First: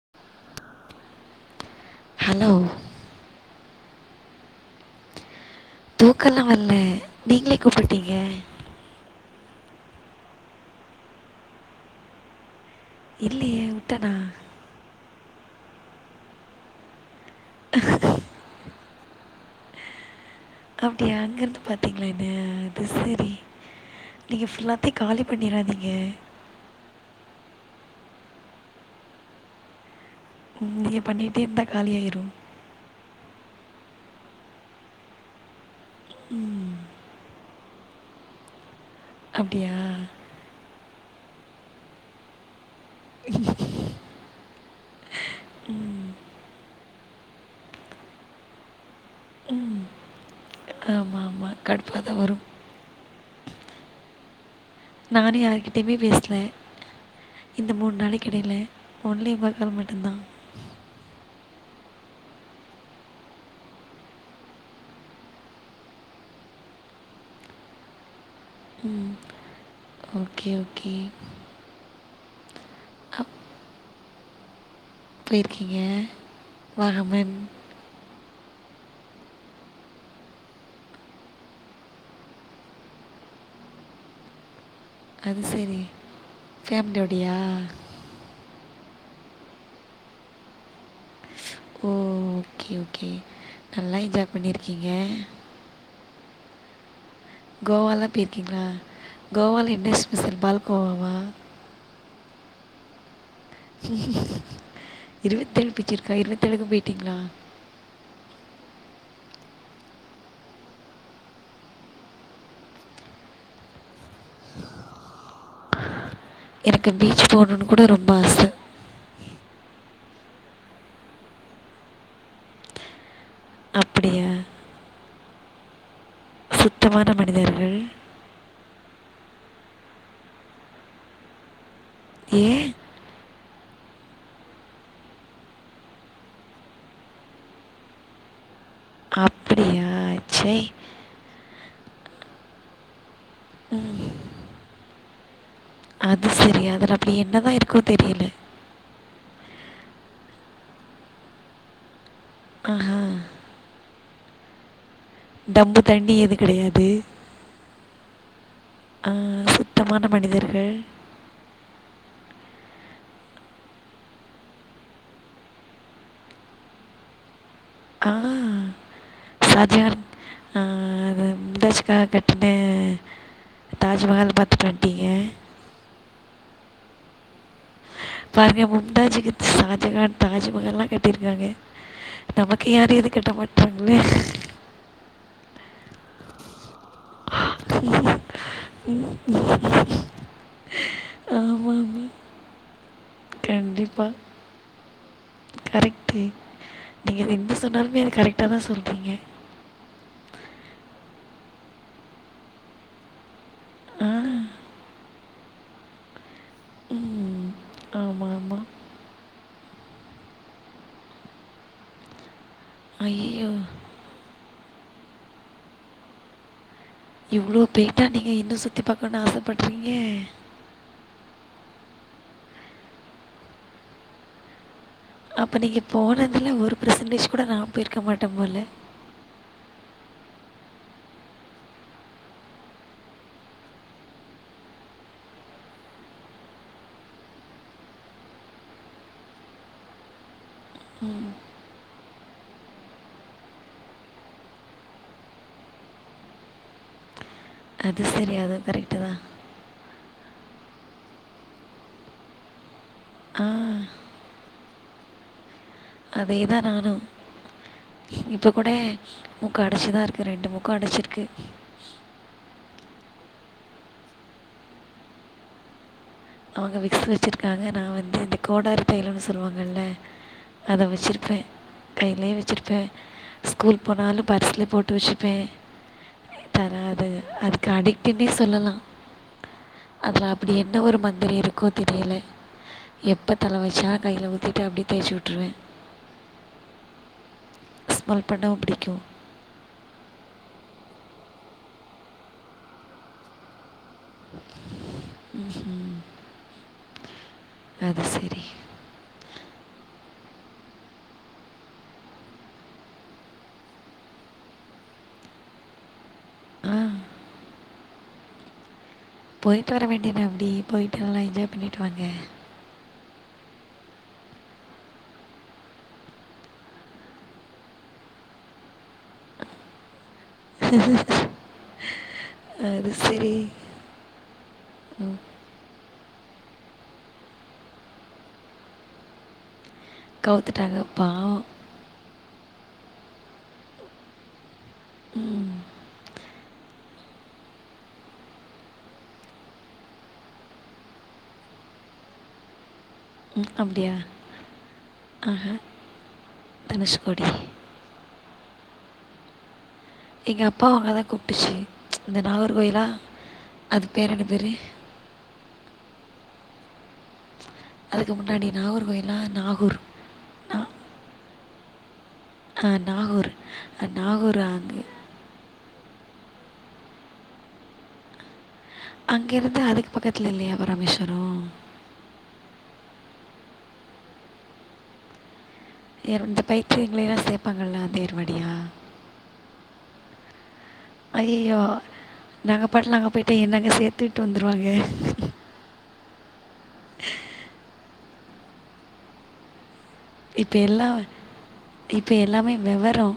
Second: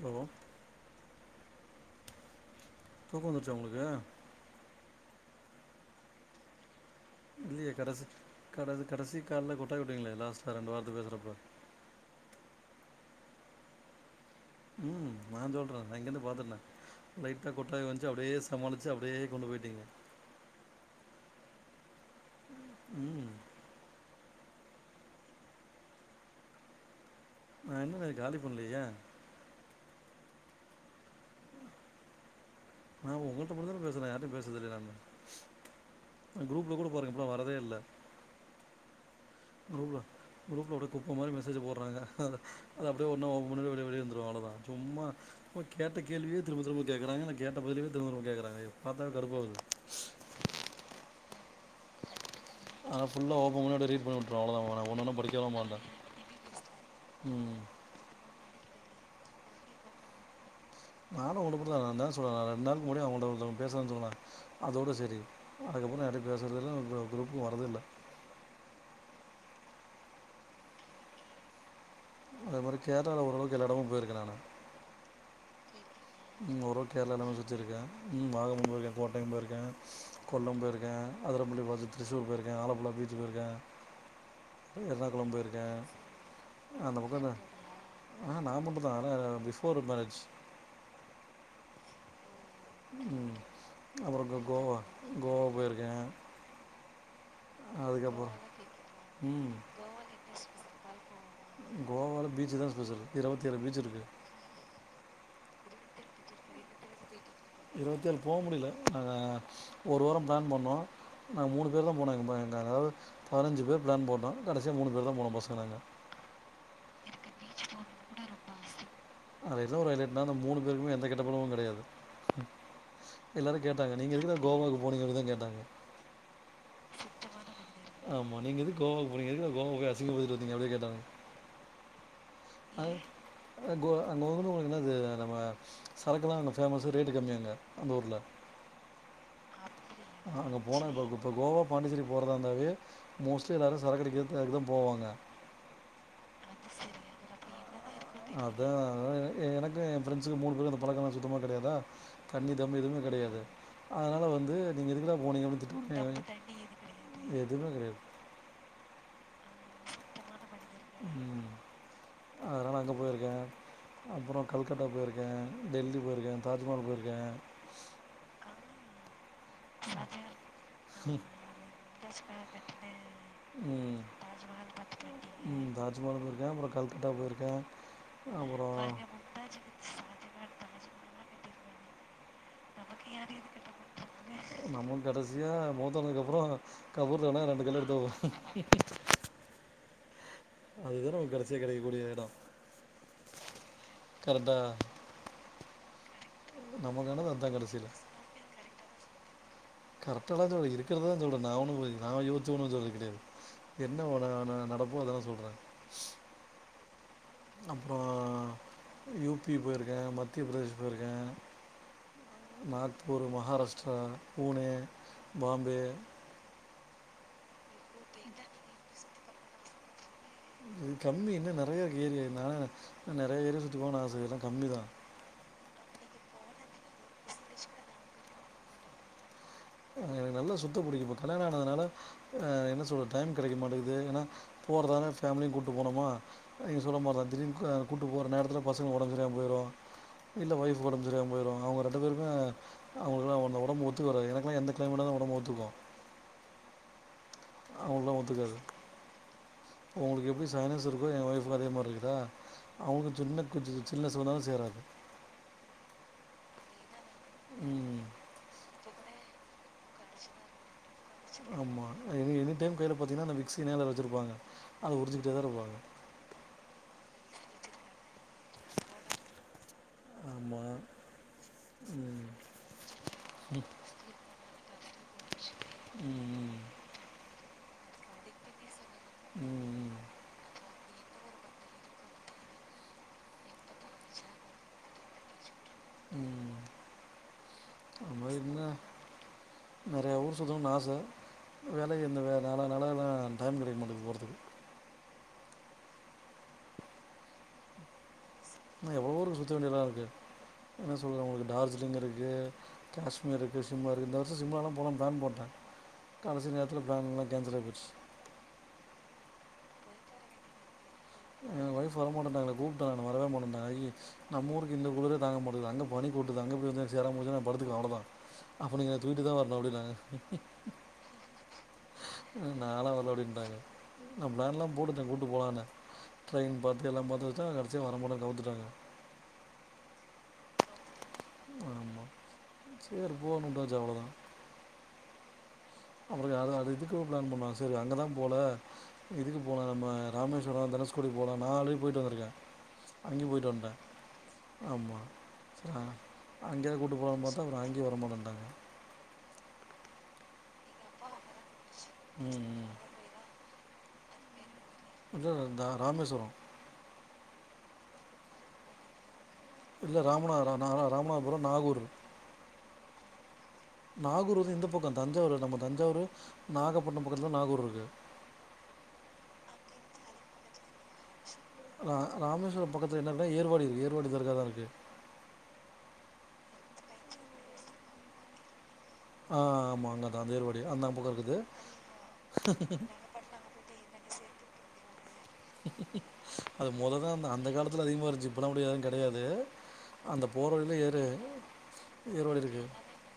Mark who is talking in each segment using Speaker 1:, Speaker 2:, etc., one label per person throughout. Speaker 1: Hello
Speaker 2: hello
Speaker 1: தூக்கோ வந்துருச்சா உங்ளுக்கு
Speaker 2: தூக்கல்லா வர்ல
Speaker 1: இல்லையே கடைசி கடைசி கடைசி கால்ல கொட்டாய்விட்டீங்களே லாஸ்ட்டா ரெண்டு வார்த்த பேசுறப்ப
Speaker 2: இல்லையே உட்டனா
Speaker 1: ம் நா சொல்றே நா இங்கிந்து பாத்தனே லைட்டா கொட்டாவி வஞ்சி அப்டியே சமாளிச் சி அப்டியே கொண்டு போயிட்டீங்க
Speaker 2: அப்டியா அங்கருந்து பாத்தீங்ளா என்ன அது
Speaker 1: ம்
Speaker 2: சரி நீங்க ஃபுல்லாத்தையு காலி பண்ணிராதீங்க
Speaker 1: நா இன்னு அத காலி பண்லையே யே
Speaker 2: ம் நீங்க பண்ணிட்டே இருந்தா காலியாயிரு
Speaker 1: நா உங்கள்ட்ட மட்டுந்தான பேசுறே யார்ட்டையு பேசுறது இல்லையே நானு குரூப்ல கூட பாருங்க இப்பல்லா வரதே இல்ல
Speaker 2: அப்படியா
Speaker 1: குரூப்ல குரூப்ல அப்டியே குப்ப மாரி மெசேஜ்ஜ போட்றாங்க அதா அது அப்டியே [unintelligible] சும்மா கேட்ட கேள்வியே திரும்பத் திரும்ப கேக்குறாங்க எனக்கு கேட்ட பதிலே திரும்ப திரும்ப கேக்கறாங்க எப் பாத்தாவே கடுப்பாகுது
Speaker 2: ஆமா மா கடுப்பா தா வரு
Speaker 1: ஆனா ஃபுல்லா ஒபன் பண்ணி அப்டியே ரீட் [unintelligible] [unintelligible]
Speaker 2: நானு
Speaker 1: மாட்டேன்
Speaker 2: யாருகிட்டயுமே பேசல
Speaker 1: ம்
Speaker 2: இந்த மூண் நாளைக் கிடையில ஒன்லி உங்க கால் மட்டுந்தா
Speaker 1: [unintelligible] அதோடு சரி அதுக்கப்புறோ யார்கிட்டயு பேசறது இல்ல குரூப்புக்கு வர்றது இல்ல
Speaker 2: ம் ஓகே ஓகே
Speaker 1: அதே மாரி கேரளால
Speaker 2: அப்
Speaker 1: ஓரளவுக்கு எல்லா எடமு போயிருக்கே நானு
Speaker 2: போயிருக்கீங்க
Speaker 1: ம் ஒரளவுக் கேரளால எல்லா
Speaker 2: வாகமன்
Speaker 1: எடமு சுத்தியிருக்கே வாகம போயிருக்கே கோட்டயம் போயிருக்கே கொல்லம் போயிருக்கே அதரம்பள்ளி பாத்து திருசூர் போயிருக்கே ஆலப்புழா பீச் போயிருக்கே எர்ணாகுளம்
Speaker 2: அது
Speaker 1: போயிருக்கே
Speaker 2: சரி
Speaker 1: ஆ அந்தப் பக்கோந்த
Speaker 2: ஃபேமிலியோடையா
Speaker 1: ஆ நா மட்டுந் தா பிஃபோர் மேரேஜ்
Speaker 2: ஓ ஓகே ஓகே
Speaker 1: ம்
Speaker 2: நல்லா என்ஜாய் பண்ணிருக்கீங்க
Speaker 1: போ போயிருக்கே
Speaker 2: கோவால்லா போயிருக்கீங்ளா
Speaker 1: ம்
Speaker 2: கோவால என்ன ஸ்பெஷல் பால்கோவா வா
Speaker 1: கோவால பீச் தா ஸ்பெஷலு இருவத்தி ஏழு பீச் இருக்குது
Speaker 2: இருவத்தேழு பிச்சிருக்கா இருபத்தேழுக்கு போயிட்டீங்ளா
Speaker 1: இருவத்தி ஏழு போ முடில நாங்க ஒரு வாரோ பிளான் பண்ணோ நாங்க மூணு பேர் தா போனாங் எங் எங் அதாது பதிநஞ்சு பேர் பிளான் போட்டோ கடைசியா மூணு பேர் தா போனோ பசங்க நாங்க
Speaker 2: எனக்கு பீச் போணும்னு கூட ரொம்ப ஆச
Speaker 1: அதுல என்ன ஒரு ஹைலைட்னா நம்ப மூணு பேருக்குமே எந்த கெட்ட பழக்கமு கெடையாது எல்லாரு கேட்டாங்க நீங்க
Speaker 2: அப்படியா?
Speaker 1: எதுக்குடா கோவாக்கு போனீங்கனு தா கேட்டாங்க
Speaker 2: சுத்தமான மனிதர்கள்
Speaker 1: ஆமா நீங்க எதுக்கு கோவாக்கு போனீங்க எதுக்கு டா கோவாக்கு போயி அசிங்க படுத்திட்டு வந்தீங்க அப்டின்னு கேட்டாங்க
Speaker 2: ஏ
Speaker 1: அது கோ கோவா பத்தி உனக்கு என்ன தெரியு நம்ம சரக்குல்லா அங்க ஃபேமஸ்சு ரேட்டு கம்மி அங்க அந்த ஊர்ல
Speaker 2: அப்
Speaker 1: ஆ அங்கே போன இப்ப இப்ப கோவா பாண்டிச்சேரி போறதா இருந்தாவே மோஸ்ட்லி எல்லாரு
Speaker 2: ம்.
Speaker 1: சரக்கடிக்கறதுக்கு அதுக்கு தா போவாங்க
Speaker 2: அது செரி அதில அப்டி என்ன தா இருக்கோ தெரியல
Speaker 1: அதா அதா எ எனக்கு எயா ஃப்ரெண்ட்ஸ்சுக்கு மூணு பேருக்கு அந்த பழக்கல்லா சுத்தமா கடையாதா தண்ணி தம்மு
Speaker 2: ஆஹா!
Speaker 1: எதுவுமே கடையாது அதனால வந்து நீங்க எதுக்குடா போனிங்க அப்டின்
Speaker 2: டம்பு தண்ணி
Speaker 1: திட்டுவானுங்க
Speaker 2: எதுவும் கிடையாது.
Speaker 1: எதுமே கடையாது
Speaker 2: ஆ சுத்தமான மனிதர்கள்
Speaker 1: ம் அதனால அங்க போயிருக்கே அப்றோ கல்கட்டா போயிருக்க டெல்லி போயிருக்க தாஜ்மஹால் போயிருக்க
Speaker 2: ஆ ஷாஜகான் ஆ அது மும்தாஜ்காக கட்ன
Speaker 1: ம்.
Speaker 2: தாஜ்மஹால் பாத்துட்டு வந்டீங்க
Speaker 1: ம் தாஜ்மகால் போயிருக்கே அப்றோ கல்கட்டா போயிருக்க
Speaker 2: பாருங்க மும்தாஜிக்கு ஷாஜகான் தாஜ்மஹால்லா கட்டிருக்காங்க நமக்கு யாரு எதுவு கட்ட மாட்றாங்ளே
Speaker 1: நம்முக்கு கடைசியா மூத்தவனுக்கு அப்றோ கபுர்தானா ரெண்டு கல்லு எடுத்து வெப்போ
Speaker 2: உ
Speaker 1: அதுதா நமகு கடைசியா கடைக்க கூடிய எடோ
Speaker 2: எம் டி
Speaker 1: கரெக்டா
Speaker 2: கரெக்ட்டு நீங்க
Speaker 1: நமக்கானது
Speaker 2: எது
Speaker 1: அதான்
Speaker 2: என்ன
Speaker 1: கடைசியில.
Speaker 2: சொன்னாலுமே அது கரெக்டா தா சொல்றீங்க
Speaker 1: கரெக்டா தா சொல்ற இருக்கற தா சொல்ற நா ஒன்னு யோசிச்சி ஒன்னு சொல்ல கெடையாது என்ன
Speaker 2: ஆ
Speaker 1: ஒனா நா நடப்போ அத தா சொல்ற
Speaker 2: ம்
Speaker 1: அப்றோ
Speaker 2: ஆமாம் ஆமாம்
Speaker 1: யூ பி போயிருக்க மத்திய பிரதேஷ் போயிருக்க நாக்பூர்
Speaker 2: ஐயோ
Speaker 1: மகாராஷ்டிரா புனே பாம்பே
Speaker 2: இவ்ளோ போயிட்டா நீங்க இன்னு சுத்தி பாக்கனுன்னு ஆசப்பட்றீங்க
Speaker 1: இது கம்மி இன்னு நறையா இருக்கு ஏரியா நா நறையா ஏரியா சுத்தி பாக்கனுன்னு ஆச இதுலா கம்மி தா
Speaker 2: அப்ப நீங்க போனதுல ஒரு பெர்சன்டேஜ் கூட நா போயிருக்க மாட்ட போல
Speaker 1: ஆ எனக்கு நல்லா சுத்த புடிக்கு இப்ப கல்யாணோ அனாதுனால அ என்ன சொல்ற டயம் கெடைக்க மாட்டது ஏனா போறதாருந்த ஃபேமிலியு கூட்டு போனுமா நீங்க சொல்ல மாரிதா திடீனு க கூட்டு போற நேரத்ல பசங்க ஒடம்பு சரியாம போயிரோ இல்ல ஒய்ஃப் ஒடம்பு சரியாம போயிரோ அவுங்க ரெண்டு பேருமே அவுங்களுக்கு லா ஒடம்பு ஒத்து வராது எனக்கு எந்த கிளைமேட் நாலு ஒடம்பு ஒத்துக்கோ
Speaker 2: அது
Speaker 1: அவுங்ளுக்கல்லா
Speaker 2: சரி.
Speaker 1: ஒத்துகாது
Speaker 2: அதுவும் கரெக்ட்டு தான்.
Speaker 1: இப்போ ஒங்களுக்கு எப்டி சைனஸ் இருக்கோ என் ஒய்ஃபுக் அதே மாரி இருக்குதா அவுங்க
Speaker 2: ஆ
Speaker 1: சின்ன கொஞ்ச சில்னஸ் வந்தாலு சேராது
Speaker 2: அதே தா நானு
Speaker 1: ம்
Speaker 2: இப்போ கூட மூக்கு அடச்சிதா இருக்கு ரெண்டு மூக்கு அடச்சிருக்கு
Speaker 1: ஆமா எனி எனி டைம் கைல பாத்தீங்கன்னா அத விக்சி கைல வச்ருப்பாங்க அத உரிஞ்சுக்கிட்டே தாருப்பாங்க
Speaker 2: அவங்க விக்ஸ் வச்சிருக்காங்க நா வந்து இந்த கோடாரி தைலன்னு சொல்லுவாங்கல்ல
Speaker 1: ஆமாம்
Speaker 2: அத வச்சிருப்ப
Speaker 1: ம்
Speaker 2: கைலயே வச்சிருப்ப ஸ்கூல் போனாலு பர்ஸ்ல போட்டு வச்சிப்பே
Speaker 1: ம்,
Speaker 2: தராது அதுக்கு அடிட்னே சொல்லலா
Speaker 1: ம்,
Speaker 2: அதுல அப்டி என்ன ஒரு மந்த வேற இருக்கோ தெரியல எப்போ தல வலிச்சா கையில ஊத்திட் அப்டியே தேச்சு விட்ருவ
Speaker 1: ம் அவ
Speaker 2: ஸ்மெல் பண்ணவும்
Speaker 1: என்னா
Speaker 2: பிடிக்கும்
Speaker 1: நறய ஊர் சுத்தனு ஆச வேல என் வேல னாலா டயம் கெடக்கமாட்டது போறத்க்கு
Speaker 2: [unintelligible] அது செரி
Speaker 1: இன்னு எவ்ளோருக்கு சுத்த வேண்டியல்லா இருக்து என்ன சொல்றது ஒங்களுக்கு டார்ஜிலிங் இருக்கு காஷ்மீரு இருக் சிம்லா இருக் இந்த வருஷோ சிம்லாலா போலா பிளான் போட்ட கடசி
Speaker 2: ஆ
Speaker 1: நேரத்துல பிளான் லா கேன்சல் ஆயி போச்சி
Speaker 2: போய்ட் வர வேண்டியதா அப்டி போய்
Speaker 1: என் ஒய்ஃப் வர மாட்டண்டாங்ளே கூப்ட்ட நா வரவே மாட்டண்ட்டாங்க ஹைஹில்ஸ் நம்ம ஊருக்கு இந்த குளுரே தாங்க முடில அங்க பனி கொட்டுது அங்க போய் சேரம போச்சுனா படுத்துக்குவே அவ்ளதா அப்ப நீங்க என்ன தூக்கிட்டு தா வரணு அப்டினாங்க
Speaker 2: [unintelligible]
Speaker 1: நாளா
Speaker 2: அது
Speaker 1: வரல
Speaker 2: சரி
Speaker 1: அப்டின்டாங்க நா ப்ளான்லா போட்ருந்தே
Speaker 2: ம்
Speaker 1: கூட்டு போலானு ட்ரெயின் பாத்து எல்லா பாத்து வச்சா கடசிலே வர மாட்டேன் கவுத்துட்டாங்க
Speaker 2: கவுத்துட்டாங்க பாவோ
Speaker 1: ஆமா சேர் போனுவுட்டாச்சு அவ்ளோதா
Speaker 2: ம்
Speaker 1: அப்றோ அது அது இதுக்கு பிளான் பண்ணுவாங் சரி அங்கதா போல இதுக்கு போலா நம்ம ராமேஸ்வரம் தனுஸ்கோடி போலா நான் ஆல்ரெடி போய்ட்டு வந்திருக்கே
Speaker 2: ம் அப்டியா
Speaker 1: ஆமா அங்கேயாது கூட்டு போலானு
Speaker 2: தனுஷ்கோடி
Speaker 1: பாத்தா அப்றோ அங்கயு வர மாட்டேட்டாங்க
Speaker 2: எங்கள் அப்பாவு அங்க தா கூப்ட்டுச்சு இந்த
Speaker 1: ம்
Speaker 2: நாகர்
Speaker 1: ம்.
Speaker 2: கோயில அது பேர் என்ன பேரு
Speaker 1: கொஞ்ச தூர வந்தா ராமேஸ்வரம்
Speaker 2: அதுக்கு முன்னாடி நாகூர் கோயிலா நாகூர்
Speaker 1: இல்ல ராமநதபுரா ராமநாதபுரோ நாகூர்
Speaker 2: அ நாகூர் நாகூர் அங்கே
Speaker 1: தஞ்சாவூரு நம்ம தஞ்சாவூரு நாகப்பட்ன பக்கத்லதா நாகூர் இருக்கு
Speaker 2: அங்க இருந்து அதுக்கு பக்கத்ல இல்லயா ராமேஸ்வரம்
Speaker 1: ரா ராமேஸ்வர பக்கத்துல என்னருக்னா ஏர்வாடி இருக்கு ஏர்வாடி தர்க்காதா இருக்கு
Speaker 2: ஏர் இந்த பைத்தியங்கலையெல்லா சேப்பாங்கல அந்த ஏர்வாடியா
Speaker 1: ஆ ஆமா அங்கதா அந்த ஏர்வாடி அந்த பக்கம் இருக்குது
Speaker 2: ஐயையோ நாங்க பாட்ல அங்க போய்டா என்ன அங்க சேர்த்து விட்டு வந்துருவாங்க
Speaker 1: அது முததா அந்த அந்த காலத்துல அதிகமா இருச்சு இப்பல்லா அப்டி யாரு கிடையாது அந்த போர
Speaker 2: இப்ப
Speaker 1: வழில
Speaker 2: எல்லாம்
Speaker 1: ஏறு
Speaker 2: இப்ப
Speaker 1: ஏர்வடி
Speaker 2: எல்லாமே
Speaker 1: இருக்கு
Speaker 2: விவரம்.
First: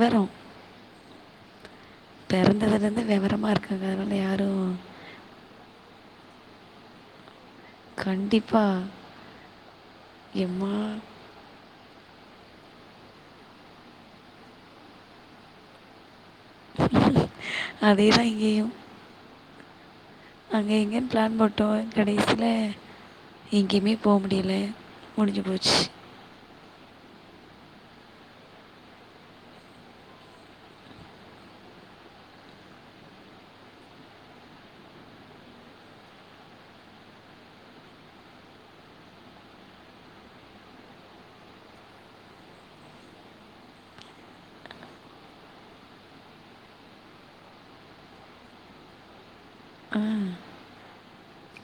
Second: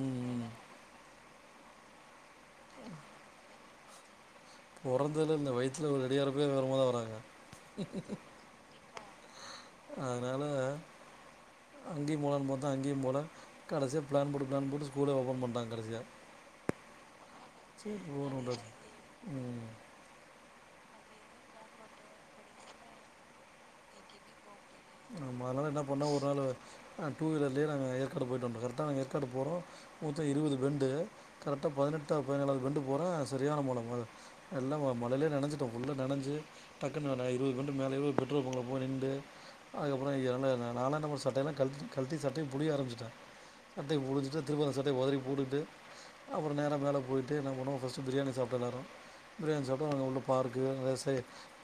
Speaker 1: ம் ம்
Speaker 2: பிறந்ததுல இருந்து விவரமா இருக்காக அதுனால யாரு
Speaker 1: போறந்ததுலருந்து வயித்ல ரெடி ஆகுறப்பே வேறமார்தா வராங்க
Speaker 2: கண்டிப்பா
Speaker 1: அதனால
Speaker 2: எம்மா!
Speaker 1: அங்கயு போலனு பாத்த அங்கயு போல கடைசிய பிளான் போட்டு பிளான் போட்டு ஸ்கூலே ஓபன் பண்டாங்க கடசியா
Speaker 2: அதேதா இங்கேயு
Speaker 1: போகணுன்றது ம்
Speaker 2: அங்க இங்கேன்னு பிளான் போட்டோ கடைசில எங்கேயுமே போ முடியல முடிஞ்சு
Speaker 1: மறுநாள்
Speaker 2: போச்சு.
Speaker 1: என்ன பண்ணோ ஒரு நாள் டூவிலர்லயே நாங்க ஏர்காடு போயிட்டு வண்டோ கரெக்ட நாங்க ஏற்காடு போறோ மொத்தோ இருவது பெண்டு கரெக்டா பதினெட்டா பதினேழாவது பெண்டு போறே சரியான மூலமது எல்லா மொதல்லே நனஞ்சுட்டோ புள்ள நனஞ்சு டக்குனு நா இருவது பெண்டு மேல போயி பெட்ரோல் பங்க்ல போய் நிண்டு அதுக்கப்றோ ஏன்ங்க நான என்ன பண்ண ஒரு சட்டயேல்லா கழட்டி சட்டய பிலிய ஆரம்பச்சுட்டே சட்டய புழுச்சுட்டு திரும்ப அந்த சட்டய உதரி போட்டுகிட்டு அப்றோ நேர மேல போய்ட்டு என்ன பண்ணோ பஸ்டு பிரியாணி சாப்டோ எல்லாரு பிரியாணி சாப் அங்க உள்ள பார்க்கு விவசாயோ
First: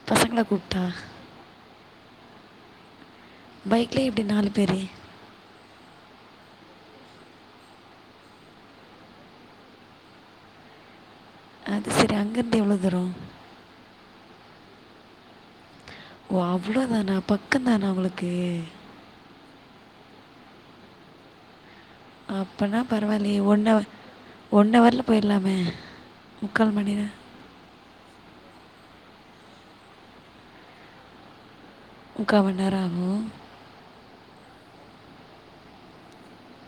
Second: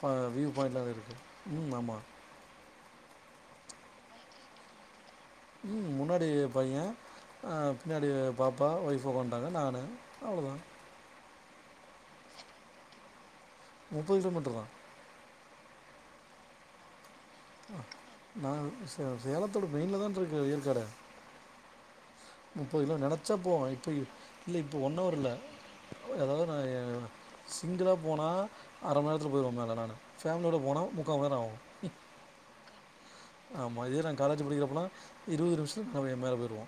Speaker 2: பசங்கள
Speaker 1: வியூ பாய்ண்ட்லா
Speaker 2: கூப்பிட்டா.
Speaker 1: இருக்கு ஆமா
Speaker 2: பைக்லே எப்டி நாலு பேரு
Speaker 1: ம் முன்னாடி பைய பின்னாடி பாப்பா வைஃப் உக்காந்துட்டாங்க நானு அவ்ளோதா
Speaker 2: அது செரி அங்கருந்து எவ்வளோ தூரோ
Speaker 1: முப்பது கிலோமீட்டர் தா
Speaker 2: ஓ அவ்ளோதான பக்க தானா உங்களுக்கு
Speaker 1: நான் சேலத்தோட மெய்லதான்ருக்கு ஏற்காடே
Speaker 2: அப்பன்னா
Speaker 1: முப்பது கிலோ நெனச்சா
Speaker 2: பரவாயில்லையே
Speaker 1: போவோ
Speaker 2: ஒன் ஹவர்
Speaker 1: இப்ப இல்ல
Speaker 2: ஒன்
Speaker 1: இப்ப
Speaker 2: ஹவரில்
Speaker 1: ஒன்வர் இல்ல
Speaker 2: போயிடலாமே
Speaker 1: அதாவது நா
Speaker 2: முக்கால் மணி நேரம்
Speaker 1: சிங்ளா போனா அரமண் நேரத்தில போய்ருவே மேலே நானு ஃபேமிலியோடு போன முக்காமண் நேர ஆகு
Speaker 2: முக்காமண் நேரோ ஆகு
Speaker 1: ஆமா இதே நாங்க காலேஜ் படிக்கிறப்பன இருபது நிமிஷத்து நாங்க மேல போயிருவோ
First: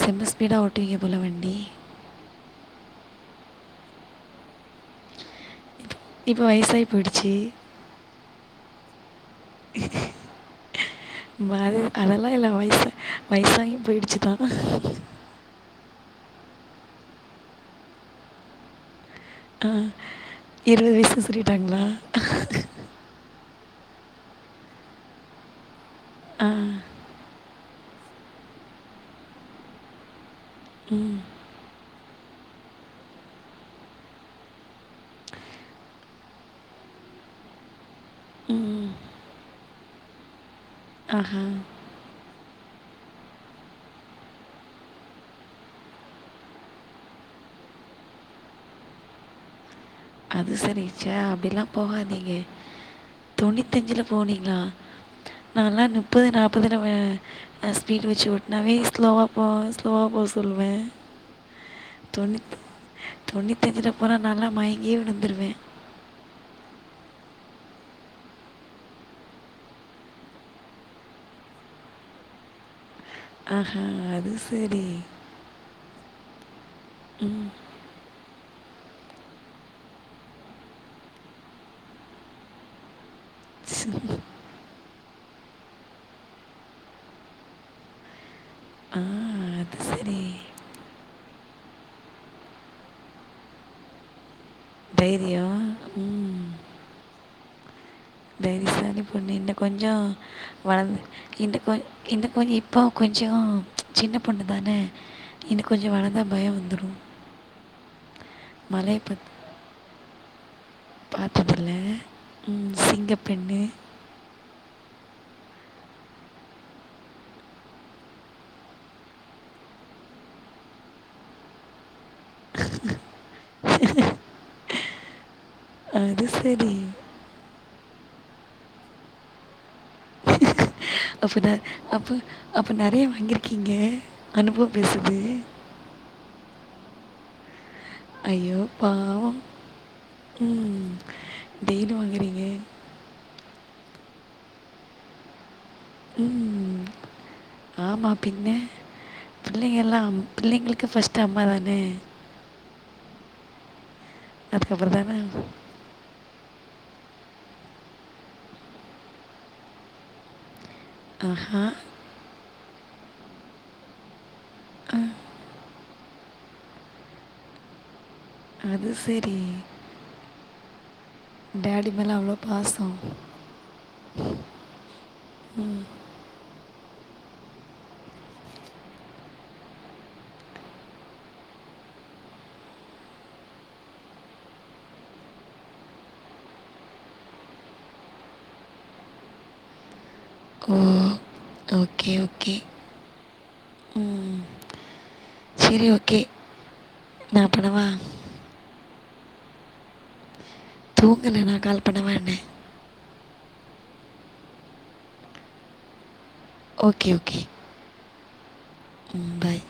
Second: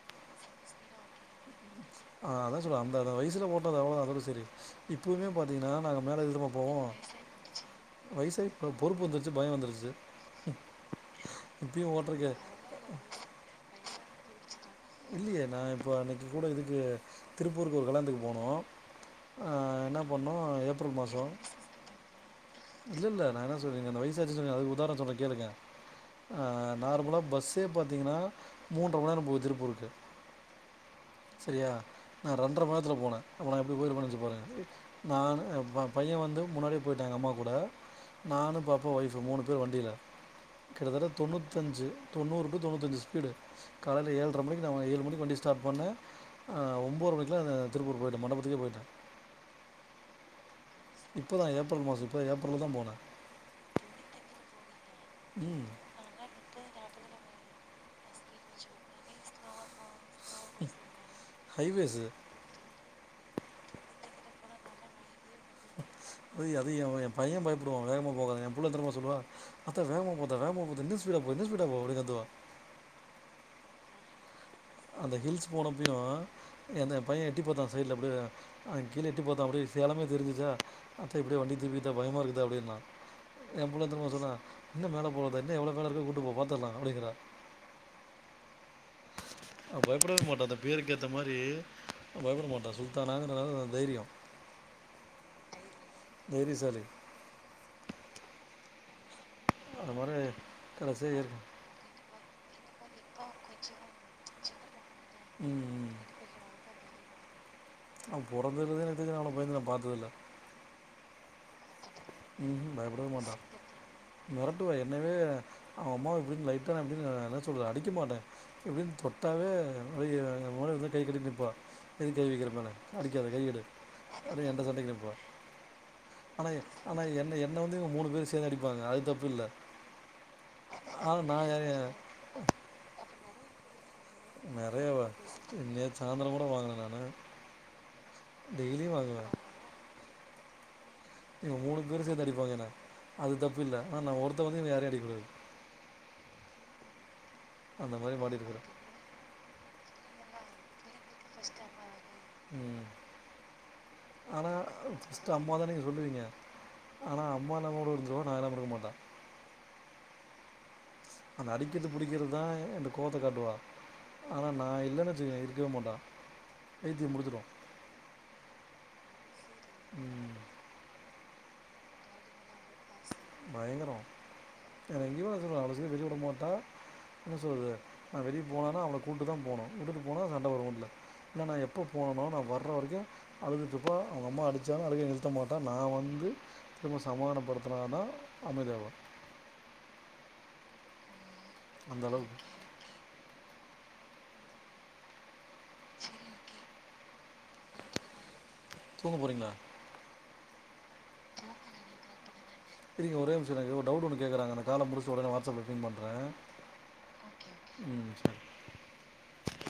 Speaker 2: செம ஸ்பீடா ஓட்டுவீங்க போல வண்டி
Speaker 1: அதா சொல்ல அந்த வயசுல ஓட்டுனது அவ்ளோதா அதோட சரி இப்பவுமே பாத்தீங்க நாங் மேலே எதுக்கு
Speaker 2: இப்போ
Speaker 1: தெரியுமா போவோ
Speaker 2: வயசாகி போயிடுச்சு
Speaker 1: வயசய் இ பொறுப்பு வந்துருச்சு பயோ வந்துருச்சு இப்பயு ஓட்டுருக்கு
Speaker 2: வயசு வயசாகி போயிடுச்சு தானா
Speaker 1: இல்லையே நா இப்போ அன்னைக்கி கூட இதுக்கு திருப்பூருக்கு ஒரு கல்லா னத்துக்கு போனோ
Speaker 2: ஆ இருபது வயசு சொல்லிட்டாங்களா
Speaker 1: இல்ல இல்ல ந என்ன சொல்றீங்க அந்த வயசாச்சு சொன்ன அது உதாரணோ சொல்ரே கேளுங்க
Speaker 2: ஆ
Speaker 1: நார்மலா பஸ் சே பாத்தீங்கன்னா மூன்றரை மணி நேரோ போது திருப்பூருக்கு
Speaker 2: ம்
Speaker 1: சரியா நா ரெண்டரை மணி நேரத்துல போனேஅப்ப நா எப்படி போயிருப்பேனு நெனச்சு பாருங்க நானு என் பையன் வந்து முன்னாடியே போயிட்டா எங்க அம்மா கூட நானு பாப்பா
Speaker 2: ம்
Speaker 1: ஒய்ஃப் மூணு பேர் வண்டியில் கிட்டத்தட்ட
Speaker 2: ஆஹா
Speaker 1: தொண்ணூத்தஞ்சு தொண்ணூறு டு தொண்ணூத்தஞ்சு ஸ்பீடு காலையில் ஏழரை மணிக்கு நா ஏழு மணி வண்டி ஸ்டார் பண்ணே ன் ஆ ஒன்பது மணிக்குலா திருப்பூர் போயிட்டே மண்டபத்துக்கே போயிட்டே
Speaker 2: அது சரி சே அப்டிலா போகா தீங்க
Speaker 1: ஏப்ரலில் தான் போனேன்
Speaker 2: தொண்ணித்தஞ்சுல போனீங்களா நாங்கல்லா நுப் முப்பது நாப்பதுல வே அ ஸ்பீட் வச்சு ஓட்டுனாவே ஸ்லோவா போ ஸ்லோவா போ சொல்லுவே
Speaker 1: ஹைவேஸு
Speaker 2: தொண்ணித் தொண்ணிதஞ்சில போன நாலா மயங் ங்கியே விழுந்துருவே
Speaker 1: ஒய் அது எ எ பைய பயப்படுவா வேகமா போகாதீங்கனு எ புள்ள என்ன தெரிமா சொல்லுவா அத்தா வேகமா போத்தா வேகமாபோத்தா இன்னு ஸ்பீடா போ இன்னு ஸ்பீடா போ அப்டி கத்துவா
Speaker 2: ஆஹா அது ச
Speaker 1: அந்த ஹில்ஸ் போனப்பயு எந்த பைய எட்டி
Speaker 2: ம்
Speaker 1: பாத்தா சைட்ல அப்டிய அவெ கீழ எட்டி பாத்தா அப்டி சேலமே தெரிஞ்சிச்சா அத்தா இப்டியே வண்டி திருப்பித்தா பயமா இருக்குத்தா அப்டீன்னா எம் புள்ள என்ன
Speaker 2: சு.
Speaker 1: தெரிமா சொன்னா இன்னு மேல போலாத்தா இன்னு எவ்ளோ மேல இருக்கோ கூட்டு போ பாத்துடலா அப்டிங்கறா
Speaker 2: ஆ அது
Speaker 1: அவ
Speaker 2: சரி
Speaker 1: பயப்படவே மாட்டா அந்த பேருக்கு ஏத்த மாரி பயப்பட மாட்டா சுல்தானாங்கனா தைரியோ
Speaker 2: தைரியோ ம்
Speaker 1: தைரியசாலி
Speaker 2: தைரியசாலி பொண்ணு இன்னு கொஞ்சொ
Speaker 1: அது மாதிரி
Speaker 2: வளந்து
Speaker 1: கடைசியாக இருக்கும்
Speaker 2: இன்னு கொஞ் இன்னு கொஞ் இப் போ கொஞ்சோ சின்ன பொண்ணு தானே
Speaker 1: ம்
Speaker 2: இன்னு கொஞ்சொ
Speaker 1: ம்.
Speaker 2: வளர்ந்தா பயோ வந்துடு
Speaker 1: அவ பொறந்ததிலிருந்தே எனக்குத் தெரிஞ்சு நா அவ்ளோ பயந்து நா பாத்ததில்ல
Speaker 2: பாத்ததில்ல ம் சிங்க பெண்ணு
Speaker 1: மெரட்டுவா என்னவே அவ அம்மாவ இப்டின்னு லைட்டா நா இப்டின்னு என்ன சொல்றது அடிக்க மாட்டே இப்டின் தொட்டாவே அய எ முன்னாடி வந்து கை கட்டி நிப்பா எதுக் கை வைக்கிற மேல அடிக்காத கை எடு அப்டி எங்கிட்ட சண்டைக்கு நிப்பா
Speaker 2: அது
Speaker 1: ஆனா
Speaker 2: சரி
Speaker 1: ஆனா என்ன என்ன வந்து இவங் மூணு பேர் சேந்து அடிப்பாங்க அது தப்புல்ல ஆனா நா யார்யு
Speaker 2: அப்ப நெறைய வாங்கிருக்கீங்க
Speaker 1: நெறையவா நேத்து சாய்ந்தரங் கூட வாங்குனே நானு
Speaker 2: ஐயோ பாவோ ம்
Speaker 1: இவங் மூணு
Speaker 2: டெய்லி
Speaker 1: பேரு சேந்து
Speaker 2: வாங்குறீங்க
Speaker 1: அடிப்பாங்க என்ன அது தப்பு இல்ல ஆ நா ஒருத்த வந்து இவங்க யாரையு அடிக்கூடாது
Speaker 2: ம்
Speaker 1: அந்த
Speaker 2: ஆமா
Speaker 1: மாதிரி
Speaker 2: பின்ன
Speaker 1: மாட்டிருக்கிறேன்
Speaker 2: பிள்ளைங்கெல்லா பிள்ளைங்களுக்கு ஃபஸ்ட்டு அம்மா தானே
Speaker 1: ம் ஆனா
Speaker 2: அதுக்கப்புறம் தானே
Speaker 1: ஃபஸ்ட்டு அம்மாதான் நீங்க சொல்லுவீங்க ஆனா அம்மா இல்லாம கூட இருந்துருவா நா இல்லாம இருக்க மாட்டா அந்த
Speaker 2: ஆஹா
Speaker 1: அடிக்கிறது புடிக்கிறதா எங்கிட்ட கோவத்த காட்டுவா ஆனா நா இல்லன்னு வெச்சுக்கோங்க இருக்கவே மாட்டா பைத்தியம் புடிச்சுடு
Speaker 2: அது செரி
Speaker 1: ம்,
Speaker 2: டேடி மேல அவ்ளோ பாசோ
Speaker 1: பயங்கரோ வேற எங்கேயு நா சொல்றொ அவ்ளோ சீக்கிரோ வெளிய வுட மாட்டா என்ன சொல்றது நா வெளிய போனேனா அவள கூட்டுதா போணு வுட்டுட்டு போனா சண்ட வரு வூட்ல இல்ல நா எப்போ போனனோ நா வர்ற வரைக்கு அழுதுட்டுருப்பா அவுங்க அம்மா அடிச்சாலு அழுக நிறுத்த மாட்டா நா வந்து திரும்ப சமாதானோ படுத்துனாதா அமைதியாவா
Speaker 2: ஓ
Speaker 1: அந்த
Speaker 2: ஓகே
Speaker 1: அளவுக்கு
Speaker 2: ஓகே சேரி ஓகே நா பண்ணவா
Speaker 1: தூங்க போறீங்ளா
Speaker 2: தூங்கல நா கால் பண்ணவானே
Speaker 1: செரிங்க ஒரே நிம்ஷோ இருங்க ஒரு டவுட் ஒன்னு கேகறாங்கா நா கால முடிச்ட்டு ஒடனே வாட்ஸ் அப்ல பிங் பண்றே
Speaker 2: ஓகே ஓகே
Speaker 1: ம் சேரி
Speaker 2: ம் பாய்